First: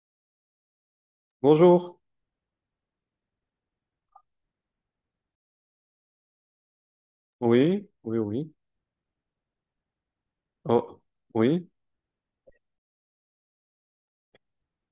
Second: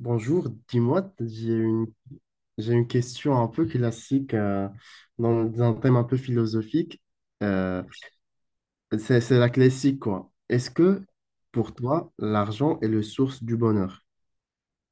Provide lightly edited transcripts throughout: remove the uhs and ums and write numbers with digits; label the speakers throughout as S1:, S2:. S1: Bonjour, dis-moi, j'ai
S2: Bonjour.
S1: j'ai une question un peu classique, dans un thème un peu philosophique. Euh,
S2: Oui, oui, oui.
S1: c'est la classique, quoi. Est-ce
S2: Oh,
S1: que
S2: oui.
S1: pour toi, l'argent est le source du bonheur?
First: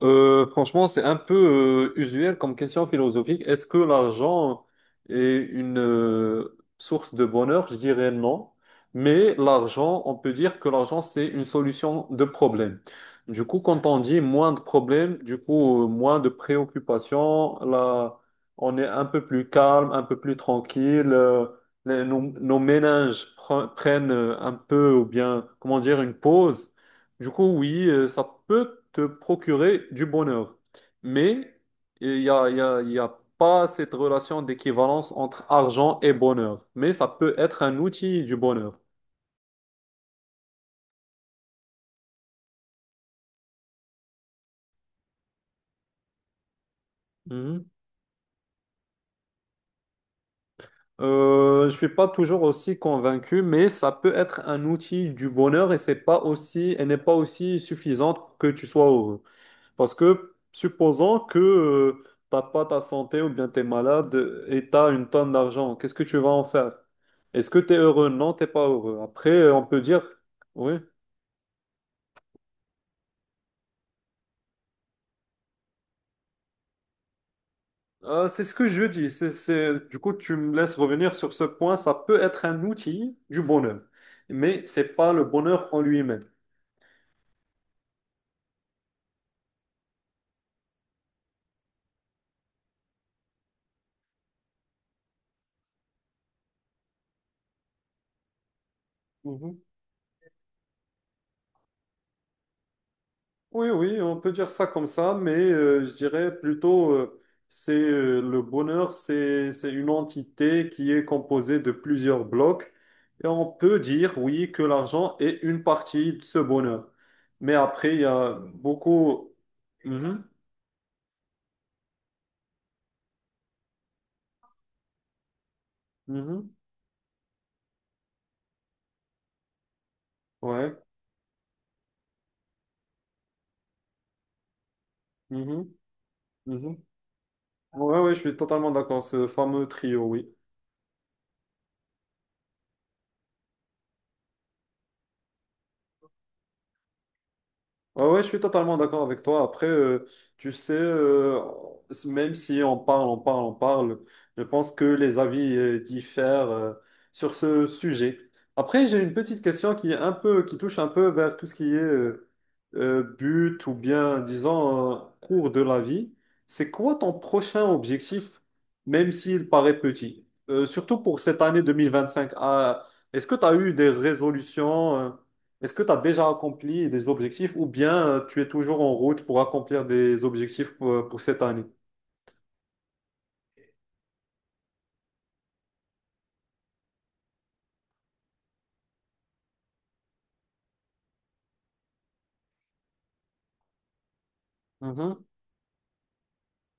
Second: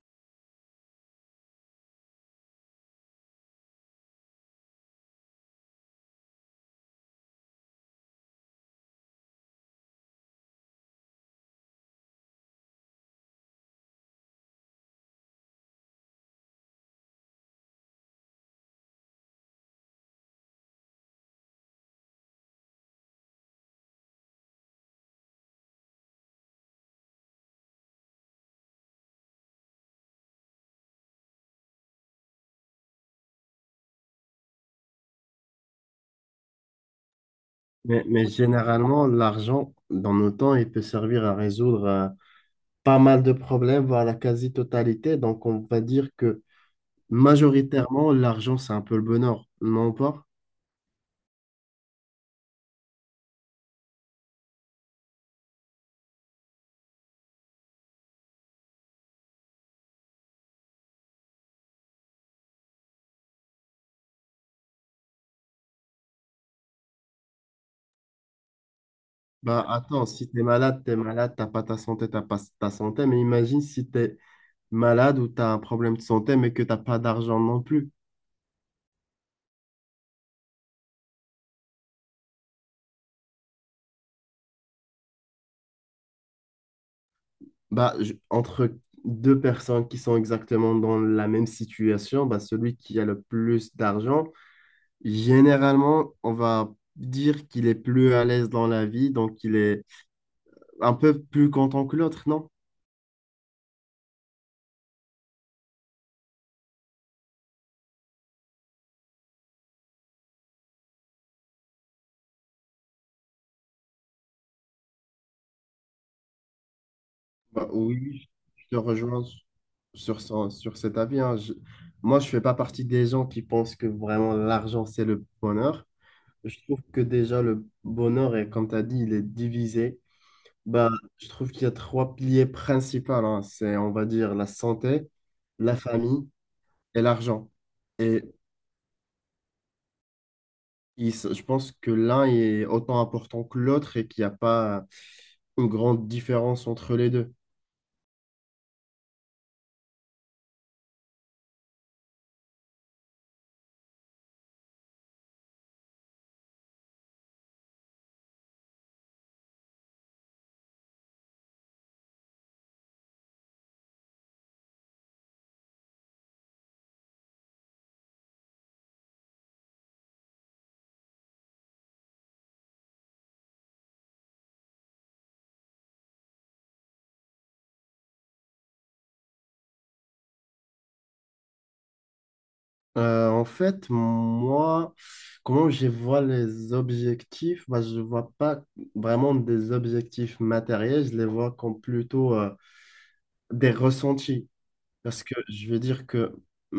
S2: Franchement, c'est un peu usuel comme question philosophique. Est-ce que l'argent est une source de bonheur? Je dirais non. Mais l'argent, on peut dire que l'argent, c'est une solution de problème. Du coup, quand on dit moins de problèmes, du coup, moins de préoccupations, là, on est un peu plus calme, un peu plus tranquille. Nos, nos prennent un peu, ou bien, comment dire, une pause. Du coup, oui, ça peut te procurer du bonheur, mais il n'y a, il y a- il y a pas cette relation d'équivalence entre argent et bonheur, mais ça peut être un
S1: Mais,
S2: outil
S1: mais
S2: du bonheur.
S1: généralement, l'argent, dans nos temps, il peut servir à résoudre pas mal de problèmes, voire la quasi-totalité. Donc, on va dire que
S2: Mhm.
S1: majoritairement, l'argent, c'est un peu le bonheur, non pas?
S2: Je suis pas toujours aussi convaincu, mais ça peut être un outil du bonheur et c'est pas aussi, elle n'est pas aussi suffisante pour que tu sois heureux. Parce que supposons que t'as pas ta santé ou bien tu es malade et tu as une tonne d'argent, qu'est-ce que tu vas en faire? Est-ce que tu es heureux? Non, t'es pas heureux. Après,
S1: Bah
S2: on peut
S1: attends,
S2: dire,
S1: si t'es
S2: oui.
S1: malade, t'es malade, t'as pas ta santé, mais imagine si t'es malade ou tu as un problème de santé mais que tu n'as pas d'argent non plus.
S2: C'est ce que je dis. Du coup, tu me laisses revenir sur ce point. Ça peut être un outil du bonheur, mais c'est pas le bonheur en lui-même.
S1: Entre deux personnes qui sont exactement dans la même situation, bah, celui qui a le plus d'argent, généralement, on va dire qu'il est plus à l'aise dans la vie, donc il
S2: Mhm.
S1: est un peu plus content que l'autre, non?
S2: Oui, oui, on peut dire ça comme ça, mais je dirais plutôt, c'est le bonheur, c'est une entité qui est composée de plusieurs blocs, et on peut dire, oui, que l'argent est une partie de ce bonheur. Mais
S1: Bah,
S2: après, il y
S1: oui,
S2: a
S1: je te rejoins
S2: beaucoup... Mhm,
S1: sur cet avis, hein. Moi, je fais pas partie des gens qui pensent que vraiment l'argent, c'est le bonheur.
S2: mhm,
S1: Je trouve que déjà, le bonheur, est, comme tu as dit, il est divisé.
S2: ouais,
S1: Bah, je trouve qu'il y a trois piliers principaux, hein. C'est, on va dire, la santé,
S2: mhm,
S1: la famille
S2: mhm.
S1: et l'argent.
S2: Ouais, ouais, je
S1: Et
S2: suis totalement d'accord, ce fameux trio, oui.
S1: je pense que l'un est autant important que l'autre et qu'il n'y a pas une grande différence entre les deux.
S2: Ouais, ouais, je suis totalement d'accord avec toi. Après, tu sais, même si on parle, on parle, on parle, je pense que les avis diffèrent sur ce sujet. Après, j'ai une petite question qui est un peu, qui touche un peu vers tout ce qui est but ou bien, disons, cours de la vie. C'est quoi ton prochain objectif, même s'il paraît petit? Surtout pour cette année 2025. Ah, est-ce que tu as eu des résolutions? Est-ce que tu as déjà accompli des objectifs ou bien tu es toujours en route pour accomplir des objectifs pour cette année?
S1: En fait, moi, comment je vois les objectifs? Bah, je ne vois pas vraiment des objectifs matériels, je les vois comme plutôt des ressentis. Parce
S2: Mhm.
S1: que je vais dire que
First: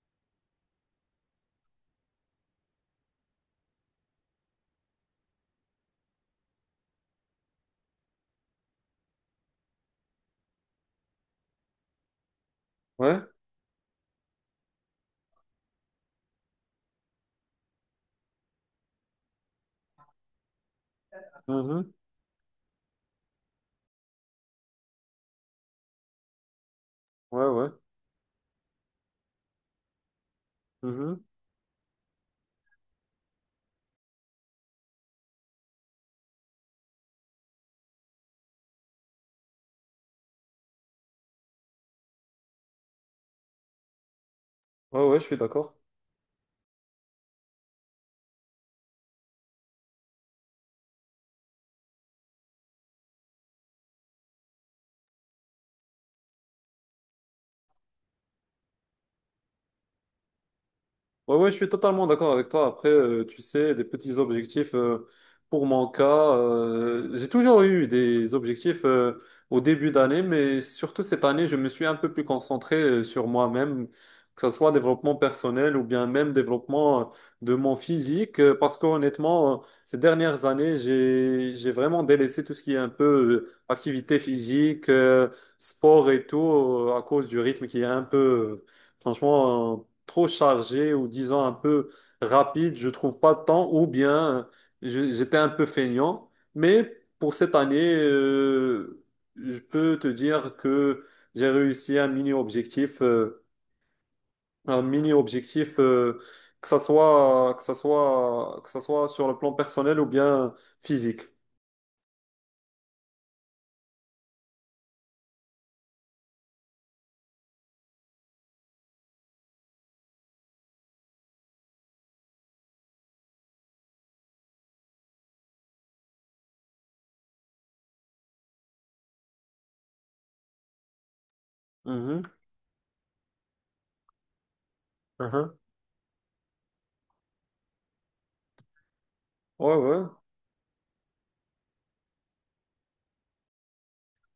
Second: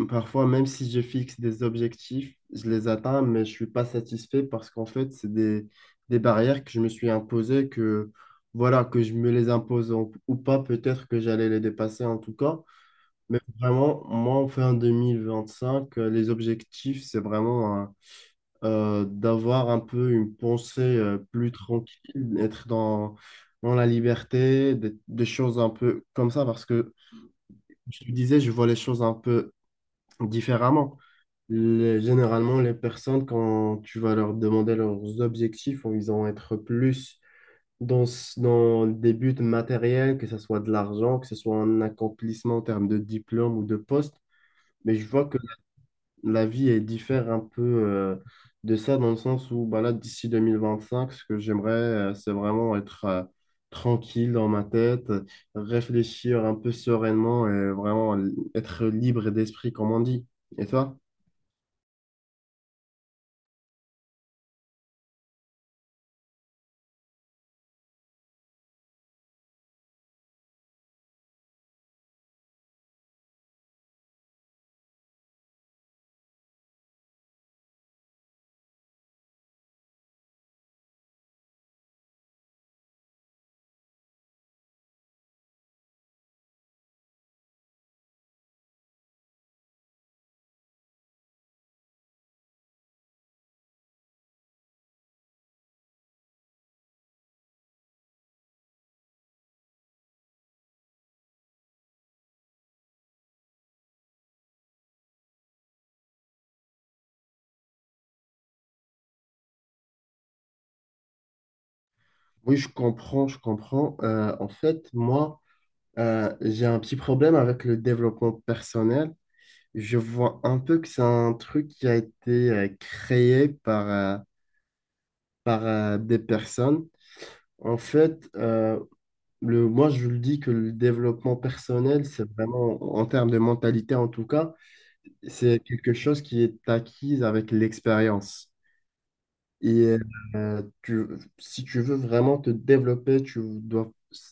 S1: parfois, même si je fixe des objectifs, je les atteins, mais je suis pas satisfait parce qu'en fait, des barrières que je me suis imposées, que voilà, que je me les impose ou pas, peut-être que j'allais les dépasser en tout cas.
S2: Ouais.
S1: Mais vraiment, moi, fin 2025, les objectifs, c'est vraiment, hein, d'avoir un peu une pensée plus
S2: Mhm.
S1: tranquille, être dans la liberté, des choses un peu comme ça, parce que
S2: Ouais, ouais.
S1: je te disais, je vois les choses un peu différemment.
S2: Mhm.
S1: Généralement, les personnes, quand tu vas leur demander leurs objectifs, ils vont être plus dans des buts matériels, que ce soit de l'argent, que ce soit un accomplissement en termes de diplôme ou de poste. Mais
S2: Ouais,
S1: je
S2: ouais, je
S1: vois
S2: suis
S1: que
S2: d'accord.
S1: la vie est diffère un peu, de ça, dans le sens où bah là, d'ici 2025, ce que j'aimerais, c'est vraiment être, tranquille dans ma tête, réfléchir un peu sereinement et vraiment être libre d'esprit, comme on dit. Et toi?
S2: Ouais, ouais, je suis totalement d'accord avec toi. Après, tu sais, des petits objectifs, pour mon cas, j'ai toujours eu des objectifs, au début d'année, mais surtout cette année, je me suis un peu plus concentré, sur moi-même, que ce soit développement personnel ou bien même développement, de mon physique, parce qu'honnêtement, ces dernières années, j'ai vraiment délaissé tout ce qui est un peu, activité physique, sport et tout, à cause du rythme qui est un peu... euh, Franchement, trop chargé ou disons un peu rapide, je trouve pas de temps ou bien j'étais un peu feignant. Mais pour cette année, je peux te dire que j'ai réussi un mini objectif, un mini objectif euh, que ça soit sur le plan personnel ou bien physique.
S1: Oui, je comprends, je comprends. En fait, moi, j'ai un petit problème avec le développement personnel. Je vois un peu que c'est un truc qui a été créé par, des personnes. En fait, moi, je le dis que le développement personnel,
S2: Mhm,
S1: c'est vraiment, en termes de mentalité en tout cas,
S2: mhm.
S1: c'est quelque chose qui est acquise avec l'expérience.
S2: Ouais, ouais.
S1: tu- Si tu veux vraiment te développer, tu dois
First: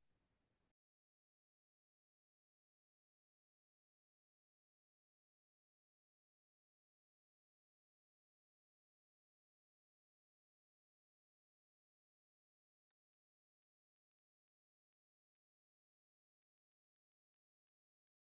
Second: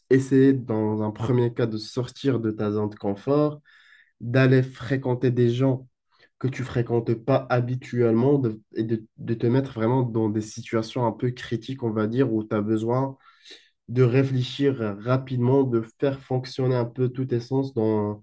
S1: essayer dans un premier cas de sortir de ta zone de confort, d'aller fréquenter des gens que tu fréquentes pas habituellement et de te mettre vraiment dans des situations un peu critiques, on va dire, où tu as besoin de réfléchir rapidement, de faire fonctionner un peu tous tes sens dans…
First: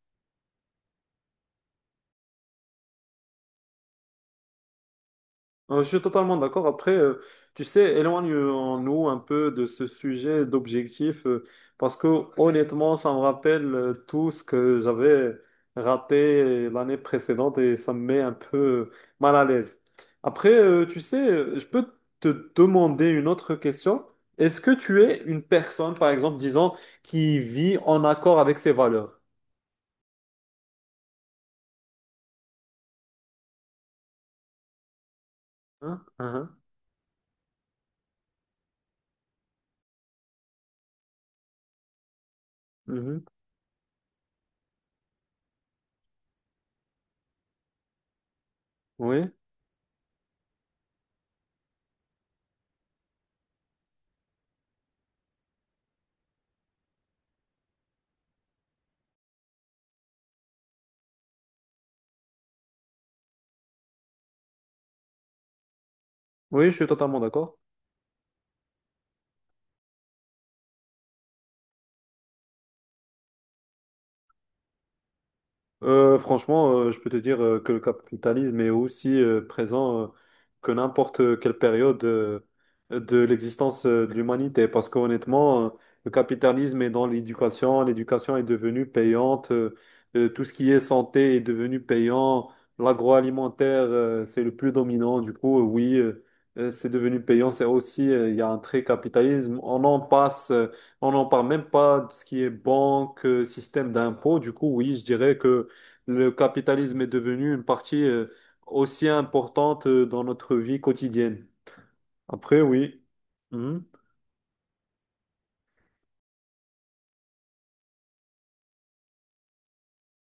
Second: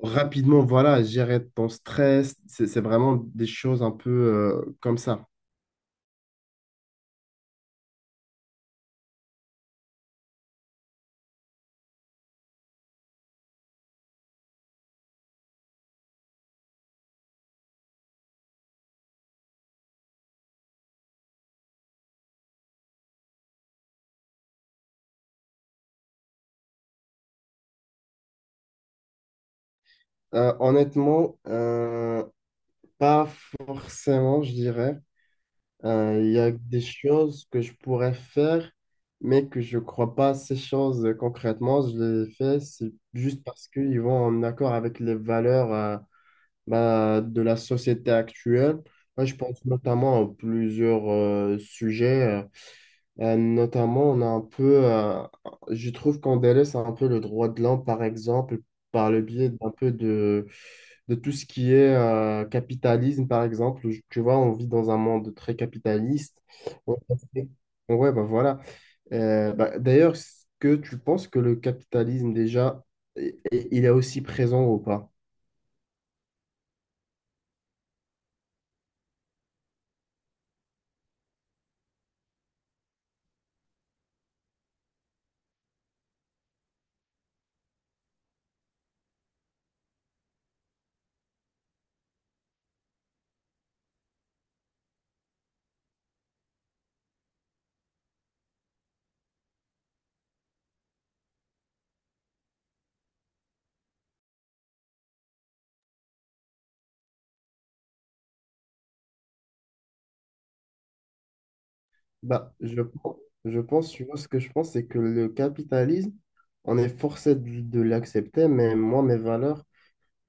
S1: Rapidement, voilà, gérer ton stress, c'est vraiment des choses un peu, comme ça.
S2: Je suis totalement d'accord. Après, tu sais, éloignons-nous un peu de ce sujet d'objectif, parce que honnêtement, ça me rappelle tout ce que j'avais raté l'année précédente et ça me met un peu mal à l'aise. Après, tu sais, je peux te demander une autre question. Est-ce que tu es une personne, par exemple, disons, qui vit en accord avec ses valeurs?
S1: Honnêtement, pas forcément, je dirais.
S2: Hein?
S1: Il
S2: Hein?
S1: y a
S2: Hein.
S1: des choses que je pourrais faire, mais que je crois pas ces choses, concrètement. Je les fais, c'est
S2: Mhm.
S1: juste parce qu'ils vont en accord avec les valeurs, bah, de la société actuelle. Moi,
S2: Oui,
S1: je pense notamment à plusieurs sujets. Notamment, on a un peu, je trouve qu'on délaisse un peu le droit de l'homme, par exemple, par le biais d'un peu de tout ce qui est, capitalisme, par exemple. Tu vois, on vit dans un monde très capitaliste.
S2: oui, je suis
S1: Ouais,
S2: totalement d'accord.
S1: ouais, bah voilà. Bah, d'ailleurs, est-ce que tu penses que le capitalisme, déjà, il est aussi présent ou pas?
S2: Je peux te dire que le capitalisme est aussi présent que n'importe quelle période de l'existence de l'humanité. Parce qu'honnêtement, le capitalisme est dans l'éducation, l'éducation est devenue payante, tout ce qui est santé est devenu payant, l'agroalimentaire, c'est le plus dominant. Du coup, oui, c'est devenu payant. C'est aussi, il y a un trait capitalisme. On en passe. On n'en parle même pas de ce qui est banque, système d'impôt. Du coup, oui, je dirais que le capitalisme est devenu une partie aussi importante dans notre vie quotidienne.
S1: Bah,
S2: Après,
S1: je,
S2: oui.
S1: je
S2: Mhm.
S1: pense, tu vois, ce que je pense, c'est que le capitalisme, on est forcé de l'accepter, mais moi, mes valeurs,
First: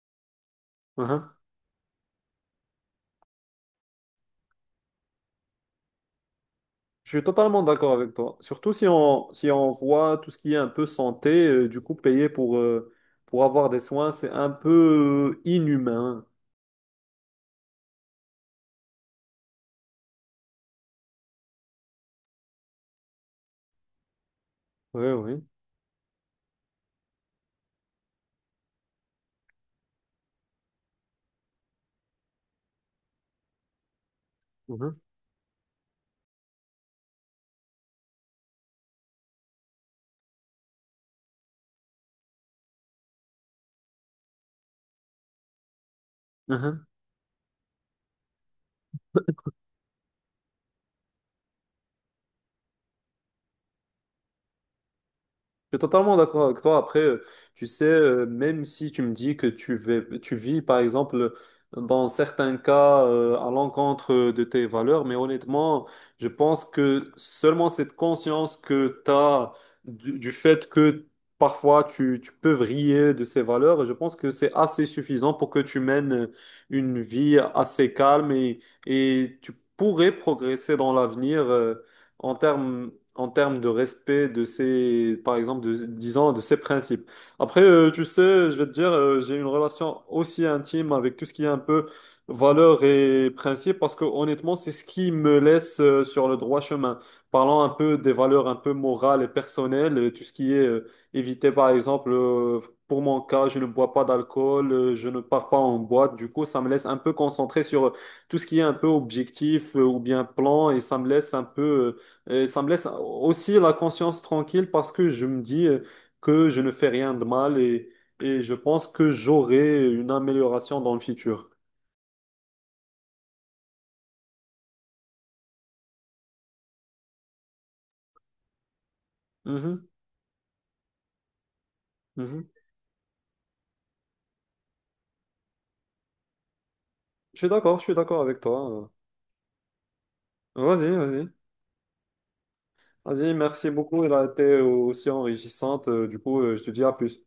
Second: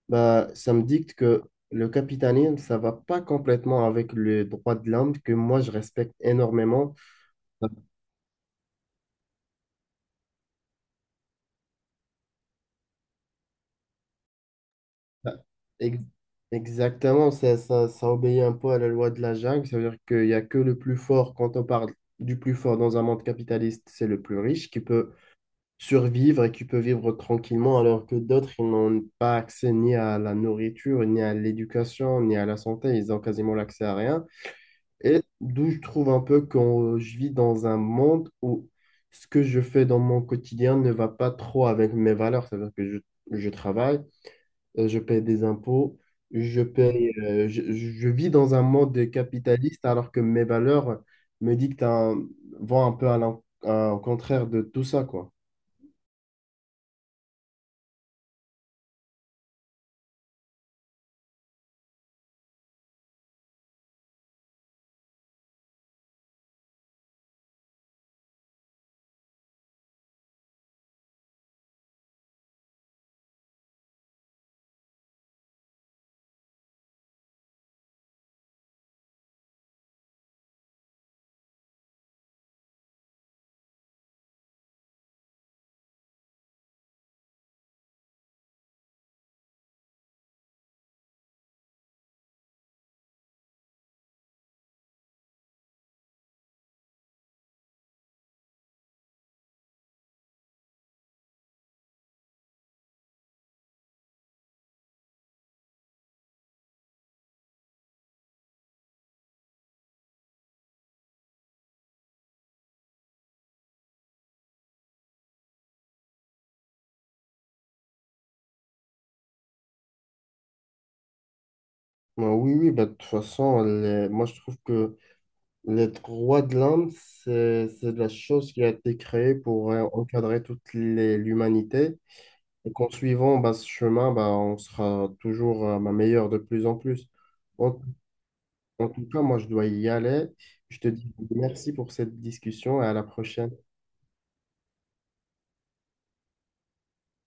S1: bah, ça me dicte
S2: Mhm.
S1: que le capitalisme, ça va pas complètement avec le droit de l'homme que moi je respecte énormément.
S2: Je suis totalement
S1: Ça-
S2: d'accord avec toi. Surtout si on, si on voit tout ce qui est un peu santé, du coup, payer pour avoir des soins, c'est un peu
S1: ça- ex-
S2: inhumain.
S1: Exactement, ça obéit un peu à la loi de la jungle. Ça veut dire qu'il n'y a que le plus fort, quand on parle du plus fort dans un monde capitaliste, c'est le plus riche qui
S2: Oui,
S1: peut
S2: oui.
S1: survivre et qui peut vivre tranquillement, alors que d'autres, ils n'ont pas accès ni à la nourriture, ni à l'éducation, ni à la santé. Ils ont quasiment l'accès à rien.
S2: Mhm.
S1: Et d'où je trouve un peu que je vis dans un monde où ce que je fais dans mon quotidien ne va pas trop avec mes valeurs. C'est-à-dire que je travaille, je paye des impôts, je
S2: Mhm.
S1: paye, je vis dans un monde capitaliste alors que mes valeurs me dictent vont un peu à au contraire de tout ça, quoi.
S2: Je suis totalement d'accord avec toi. Après, tu sais, même si tu me dis que tu vis, par exemple, dans certains cas, à l'encontre de tes valeurs, mais honnêtement, je pense que seulement cette conscience que tu as du fait que parfois tu, tu peux vriller de ces valeurs, je pense que c'est assez suffisant pour que tu mènes une vie assez calme et tu pourrais progresser dans l'avenir. En termes de respect de ces par exemple, de, disons, de ces principes. Après, tu sais, je vais te dire, j'ai une relation aussi intime avec tout ce qui est un peu valeurs et principes, parce que honnêtement, c'est ce qui me laisse sur le droit chemin. Parlons un peu des valeurs un peu morales et personnelles, et tout ce qui est éviter, par exemple, pour mon cas, je ne bois pas d'alcool, je ne pars pas en boîte, du coup, ça me laisse un peu concentré sur tout ce qui est un peu objectif ou bien plan, et ça me laisse un peu... Et ça me laisse aussi la conscience tranquille parce que je me dis que je ne fais rien de mal et je pense que j'aurai une amélioration dans le futur.
S1: Ouais, oui, oui, bah, de toute façon, moi je trouve que les droits de l'homme, c'est la chose qui a été créée pour,
S2: Mhm,
S1: encadrer l'humanité.
S2: mhm.
S1: Et qu'en suivant bah, ce chemin, bah, on sera toujours, bah, meilleur de plus en plus. En,
S2: Je suis d'accord avec
S1: en
S2: toi.
S1: tout cas, moi, je dois y aller. Je te
S2: Vas-y,
S1: dis
S2: vas-y.
S1: merci pour cette discussion et à la
S2: Vas-y,
S1: prochaine.
S2: merci beaucoup. Elle a été aussi enrichissante. Du coup, je te dis à plus.